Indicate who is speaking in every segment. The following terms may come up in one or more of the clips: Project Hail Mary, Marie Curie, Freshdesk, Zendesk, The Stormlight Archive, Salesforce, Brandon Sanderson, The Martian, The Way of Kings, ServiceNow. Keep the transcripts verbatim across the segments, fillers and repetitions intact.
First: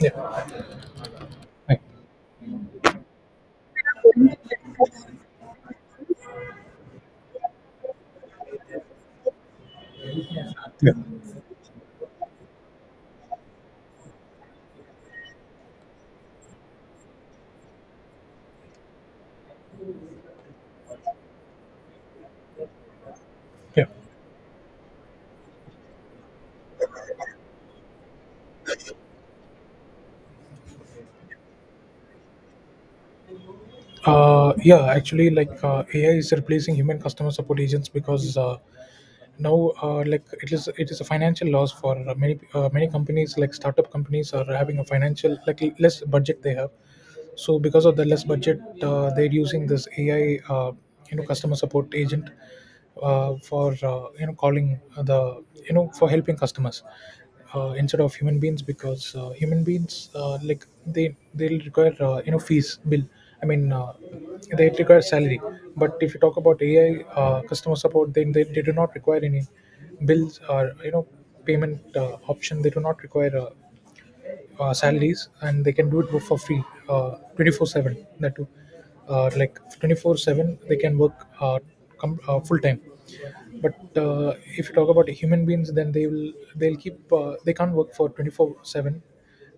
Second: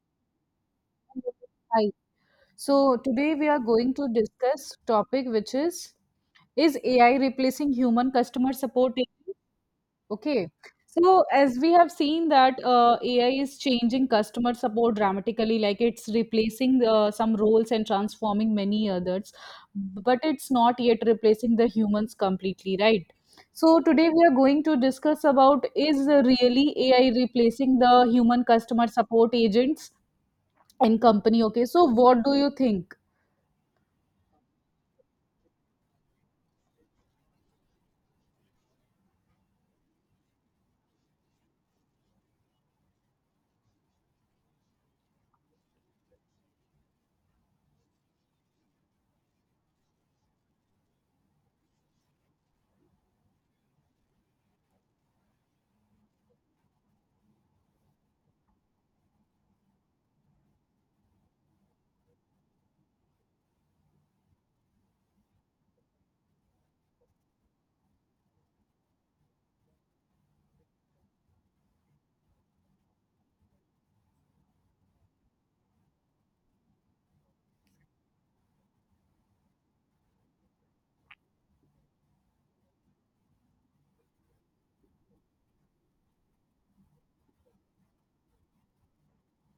Speaker 1: Yeah. right.
Speaker 2: Hi. So today we are going to discuss topic which is is A I replacing human customer support agent? Okay.
Speaker 1: Yeah.
Speaker 2: So as we have seen that uh, A I is changing customer support dramatically, like it's replacing uh, some roles and transforming many others, but it's not yet replacing the humans completely, right? So
Speaker 1: Yeah.
Speaker 2: today we are going to discuss about is really A I replacing the human customer support agents and company. Okay, so what do you think?
Speaker 1: Uh, yeah. Actually, like uh, A I is replacing human customer support agents because uh, now, uh, like it is, it is a financial loss for many uh, many companies. Like startup companies are having a financial like less budget they have, so because of the less budget uh, they're using this ai uh, you know customer support agent uh, for uh, you know calling the you know for helping customers uh, instead of human beings because uh, human beings uh, like they they'll require uh, you know fees bill i mean uh, they require salary. But if you talk about ai uh, customer support, then they, they do not require any bills or you know payment uh, option. They do not require a uh, salaries, and they can do it for free uh, twenty-four seven. That too uh, like twenty-four seven they can work, uh, com- uh, full time. But uh, if you talk about human beings, then they will they'll keep uh, they can't work for twenty-four seven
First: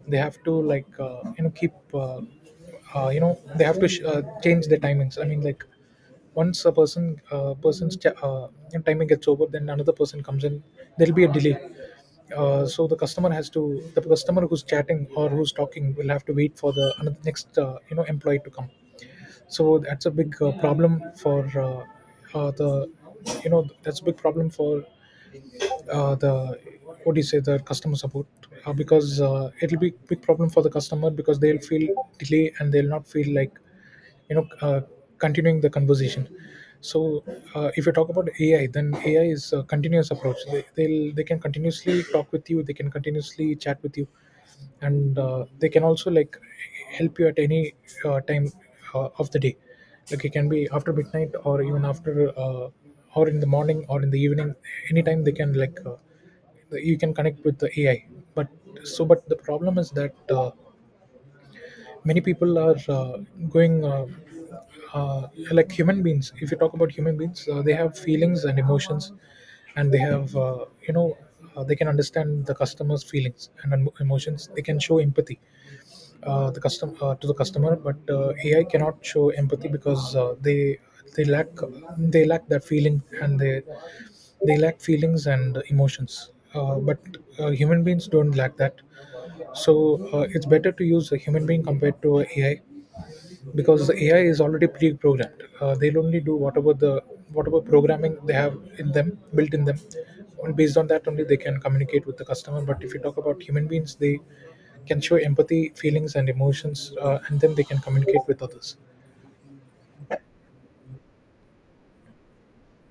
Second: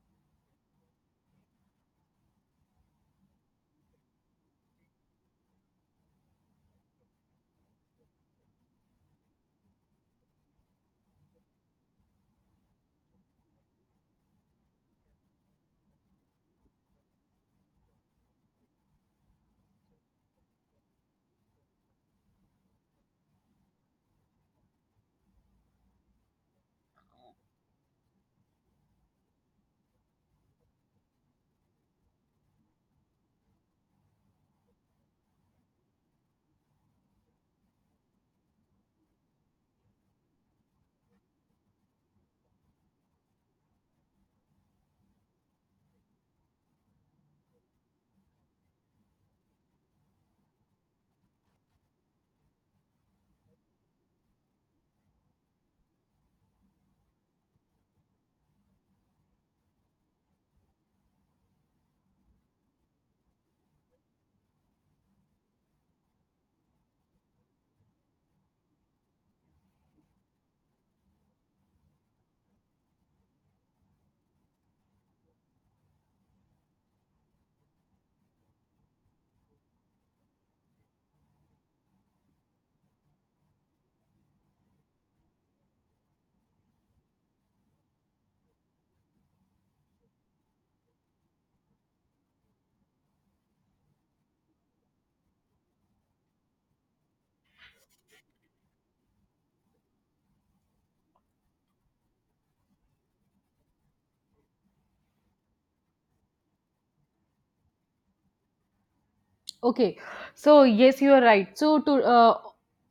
Speaker 1: they have to like uh, you know keep uh, uh, you know they have to sh- uh, change their timings. I mean like once a person uh, person's ch- uh, you know, timing gets over, then another person comes in. There'll be a delay, uh, so the customer has to — the customer who's chatting or who's talking will have to wait for the another next uh, you know employee to come. So that's a big uh, problem for uh, uh, the you know that's a big problem for uh, the what do you say, the customer support, uh, because uh, it'll be big problem for the customer because they'll feel delay and they'll not feel like you know uh, continuing the conversation. So uh, if you talk about ai, then ai is a continuous approach. They, they'll they can continuously talk with you, they can continuously chat with you, and uh, they can also like help you at any uh, time uh, of the day. Like it can be after midnight or even after uh, or in the morning or in the evening. Anytime they can like uh, you can connect with the ai. But so but the problem is that uh, many people are uh, going uh, uh, like human beings — if you talk about human beings, uh, they have feelings and emotions, and they have uh, you know uh, they can understand the customer's feelings and em- emotions. They can show empathy uh, the custom uh, to the customer. But uh, A I cannot show empathy because uh, they they lack they lack that feeling, and they they lack feelings and emotions. Uh, but uh, human beings don't lack that. So uh, it's better to use a human being compared to a AI, because the A I is already pre-programmed. Uh, they'll only do whatever the whatever programming they have in them, built in them, and based on that only they can communicate with the customer. But if you talk about human beings, they can show empathy, feelings, and emotions, uh, and then they can communicate with others.
Speaker 2: Okay, so yes, you are right. So to uh,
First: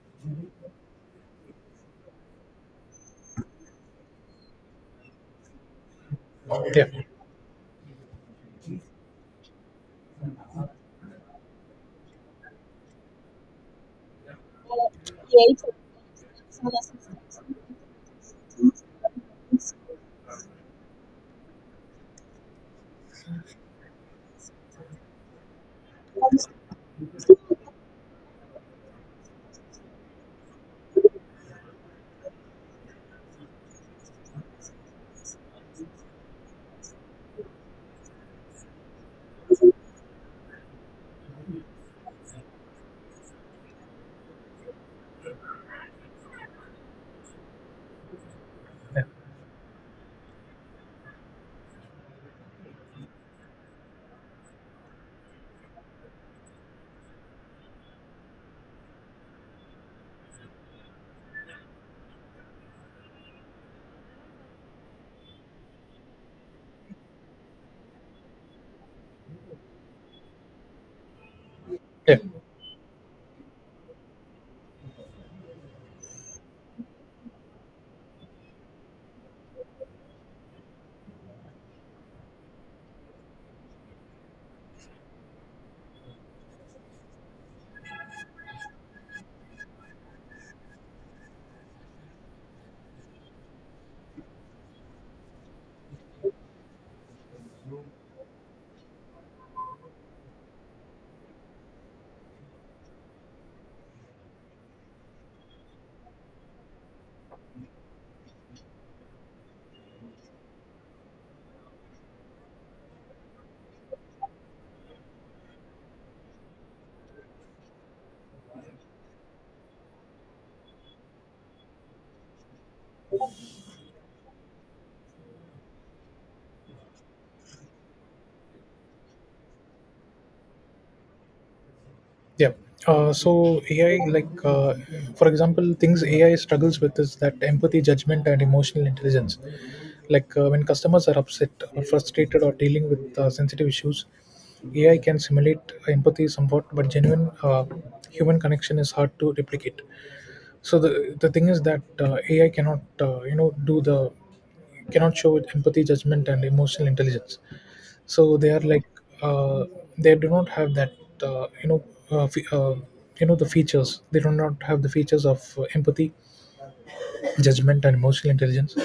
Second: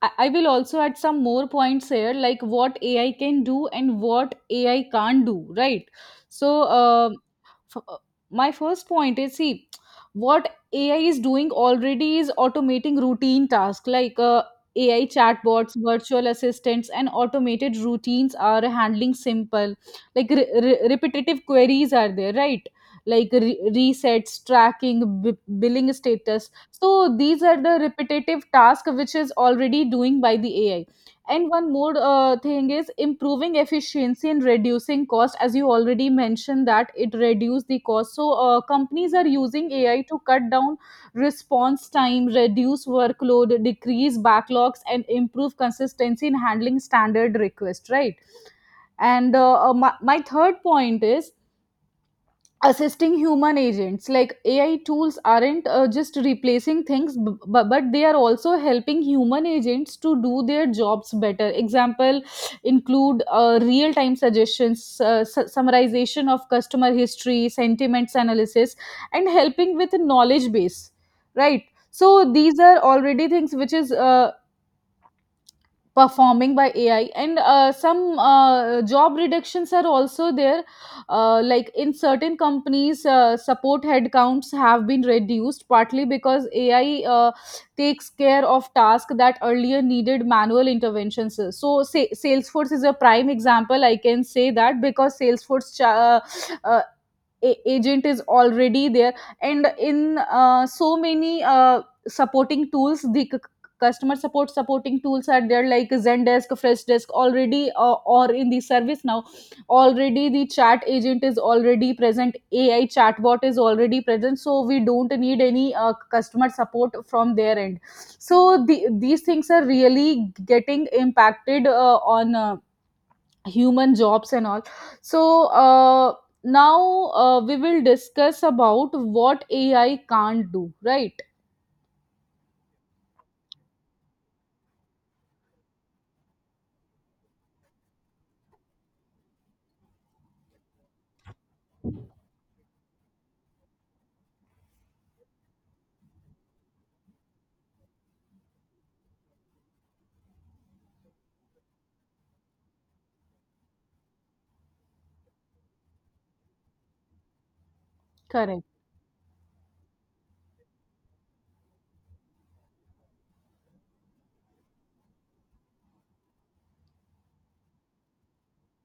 Speaker 2: I I will also add some more points here like what ai can do and what ai can't do, right? So
Speaker 1: Yeah,
Speaker 2: uh, F- uh, my first point is, see, what ai is doing already is automating routine tasks, like uh, ai chatbots, virtual assistants and automated routines are handling simple like re- re- repetitive queries are there, right? Like re- resets, tracking, b- billing status. So these are the repetitive tasks which is already doing by the ai. And one more uh, thing is improving efficiency and reducing cost. As you already mentioned that it reduce the cost, so uh, companies are using ai to cut down response time, reduce workload, decrease backlogs and improve consistency in handling standard requests, right? And uh, uh, my, my third point is assisting human agents, like ai tools aren't uh, just replacing things b- b- but they are also helping human agents to do their jobs better. Example include uh, real time suggestions, uh, su- summarization of customer history, sentiments analysis and helping with knowledge base, right?
Speaker 1: yeah.
Speaker 2: So these are already things which is uh, performing by ai. And uh, some uh, job reductions are also there. Uh, like in certain companies, uh, support headcounts have been reduced partly because ai uh, takes care of tasks that earlier needed manual interventions. So say, salesforce is a prime example, I can say that, because salesforce cha- uh, uh, a- agent is already there. And in uh, so many uh, supporting tools, the c- customer support supporting tools are there, like zendesk, freshdesk, already uh, or in the service now, already the chat agent is already present, ai chatbot is already present, so we don't need any uh, customer support from their end. So the, these things are really getting impacted uh, on uh, human jobs and all. So uh, now uh, we will discuss about what ai can't do, right?
Speaker 1: Yeah. Uh, so A I, like uh, for example, things A I struggles with is that empathy, judgment, and emotional intelligence. Like uh, when customers are upset or frustrated or dealing with uh, sensitive issues, A I can simulate empathy somewhat, but genuine uh, human connection is hard to replicate. So the the thing is that uh, A I cannot, uh, you know, do the cannot show empathy, judgment, and emotional intelligence. So they are
Speaker 2: Correct.
Speaker 1: like uh, they do not have that uh, you know uh, fe- uh, you know the features. They do not have the features of uh, empathy, judgment, and emotional intelligence.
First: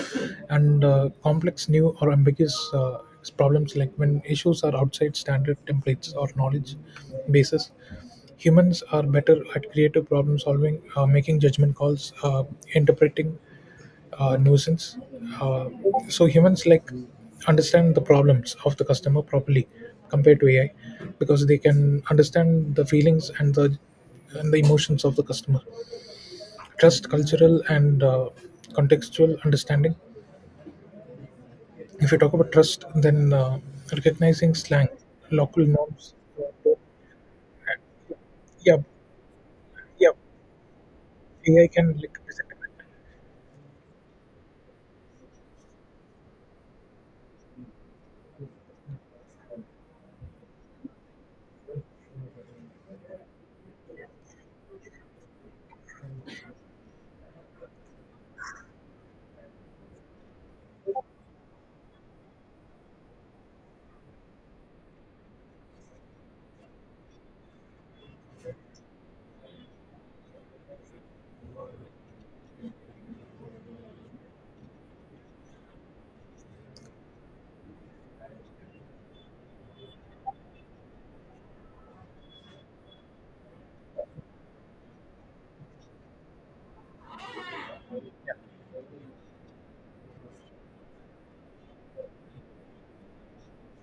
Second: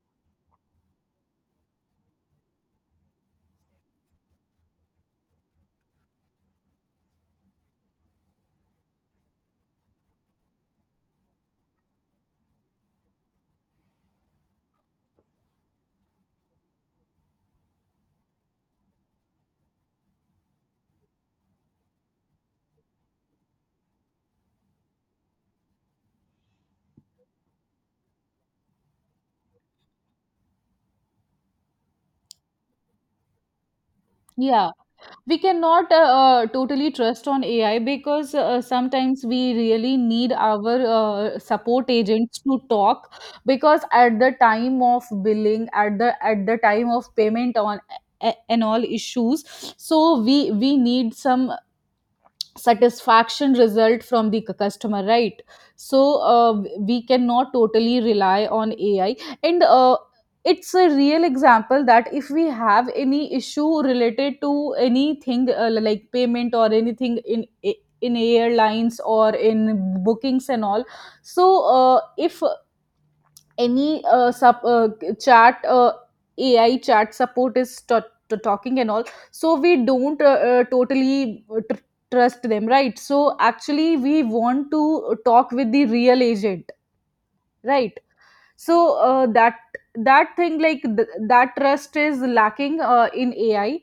Speaker 1: And uh, complex, new, or ambiguous uh, problems — like when issues are outside standard templates or knowledge bases, humans are better at creative problem solving, uh, making judgment calls, uh, interpreting uh, nuisance. Uh, so humans like understand the problems of the customer properly compared to A I, because they can understand the feelings and the and the emotions of the customer. Trust, cultural, and uh, contextual understanding. If you talk about trust, then uh, recognizing
Speaker 2: Yeah,
Speaker 1: slang,
Speaker 2: we
Speaker 1: local
Speaker 2: cannot uh,
Speaker 1: norms.
Speaker 2: uh, totally trust on ai, because uh,
Speaker 1: Yeah,
Speaker 2: sometimes we really
Speaker 1: yeah.
Speaker 2: need our uh,
Speaker 1: A I
Speaker 2: support
Speaker 1: can like
Speaker 2: agents
Speaker 1: detect
Speaker 2: to
Speaker 1: it.
Speaker 2: talk, because at the time of billing, at the at the time of payment on a- and all issues, so we we need some satisfaction result from the c- customer, right? So uh, we cannot totally rely on ai. And uh, it's a real example that if we have any issue related to anything uh, like payment or anything in in airlines or in bookings and all, so uh, if any uh, sub uh, chat uh, ai chat support is to- to talking and all, so we don't uh, uh, totally tr- trust them, right? So actually we want to talk with the real agent, right? So uh, that that thing like th- that trust is lacking uh, in ai.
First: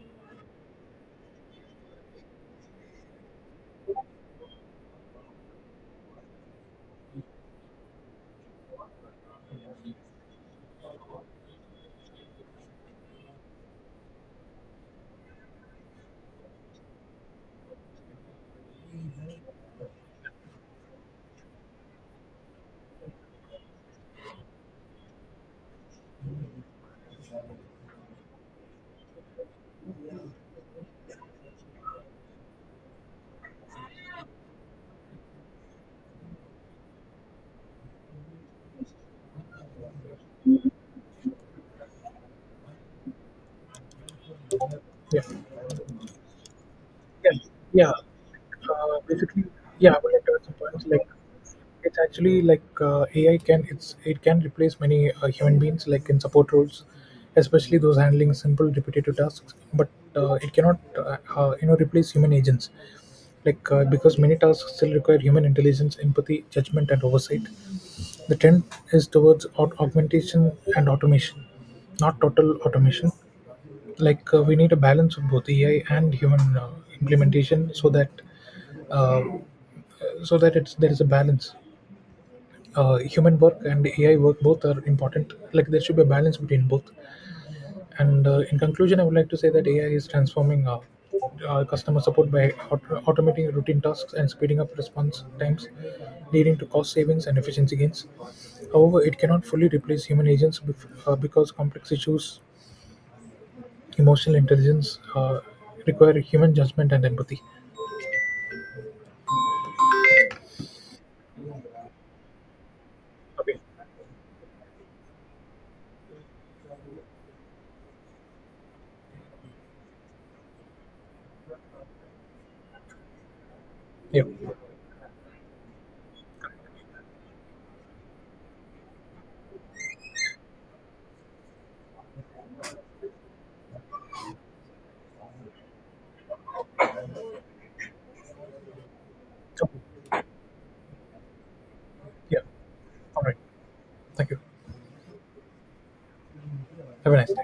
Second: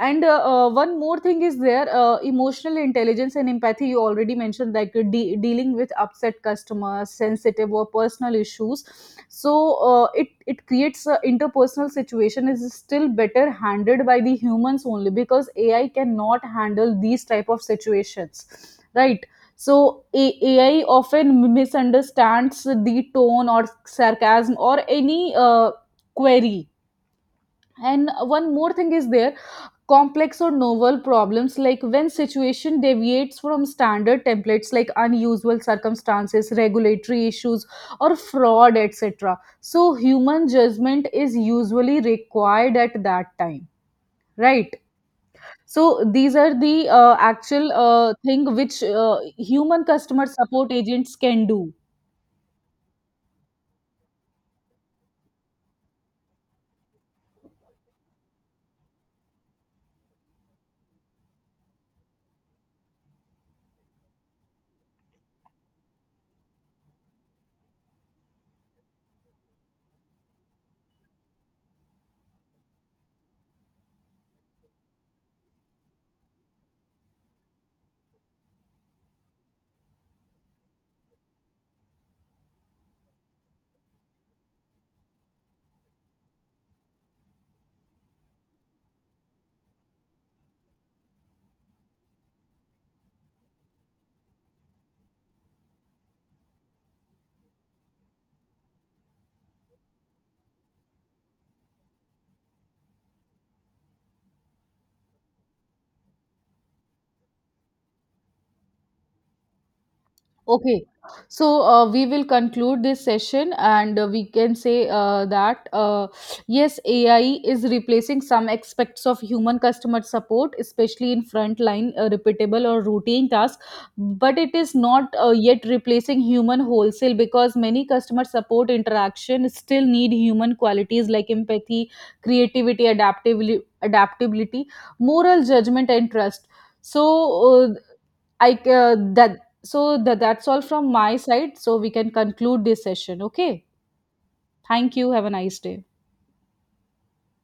Speaker 2: And uh, uh, one more thing is there, uh, emotional intelligence and empathy, you already mentioned, like uh, de- dealing with upset customers, sensitive or personal issues. So uh, it it creates uh, interpersonal situation is still better handled by the humans only, because ai cannot handle these type of situations, right? So A- ai often misunderstands the tone or sarcasm or any uh, query. And one more thing is there, complex or novel problems, like when situation deviates from standard templates, like unusual circumstances, regulatory issues or fraud, etc. So human judgment is usually required at that time, right?
Speaker 1: Yeah.
Speaker 2: So these are the uh,
Speaker 1: Yeah,
Speaker 2: actual
Speaker 1: yeah.
Speaker 2: uh, thing which
Speaker 1: Uh,
Speaker 2: uh,
Speaker 1: basically,
Speaker 2: human
Speaker 1: yeah, I would like
Speaker 2: customer
Speaker 1: to add some
Speaker 2: support
Speaker 1: points. Like,
Speaker 2: agents can do.
Speaker 1: it's actually like uh, A I can it's it can replace many uh, human beings like in support roles, especially those handling simple repetitive tasks. But uh, it cannot uh, uh, you know replace human agents, like uh, because many tasks still require human intelligence, empathy, judgment, and oversight. The trend is towards aug- augmentation and automation, not total automation. Like uh, we need a balance of both A I and human uh, implementation, so that uh, so that it's there is a balance. Uh, human work and A I work, both are important. Like there should be a balance between both. And uh, in conclusion, I would like to say that A I is transforming uh, uh, customer support by aut- automating routine tasks and speeding up response times, leading to cost savings and efficiency gains. However, it cannot fully replace human agents bef- uh, because complex issues, emotional intelligence, uh, require human judgment and empathy.
Speaker 2: Okay, so uh, we will conclude this session,
Speaker 1: Okay.
Speaker 2: and uh, we can say uh, that uh, yes, A I is replacing some aspects of human customer support, especially in frontline uh, repeatable or routine tasks,
Speaker 1: Yeah.
Speaker 2: but it is not uh, yet replacing human wholesale, because many customer support interaction still need human qualities like empathy, creativity, adaptability, adaptability, moral judgment, and trust. So uh, I uh, that so
Speaker 1: Okay.
Speaker 2: that that's all from my side. So we can
Speaker 1: Yeah.
Speaker 2: conclude this session.
Speaker 1: All right.
Speaker 2: Okay.
Speaker 1: Thank you.
Speaker 2: Thank you. Have a nice day.
Speaker 1: Have a nice day.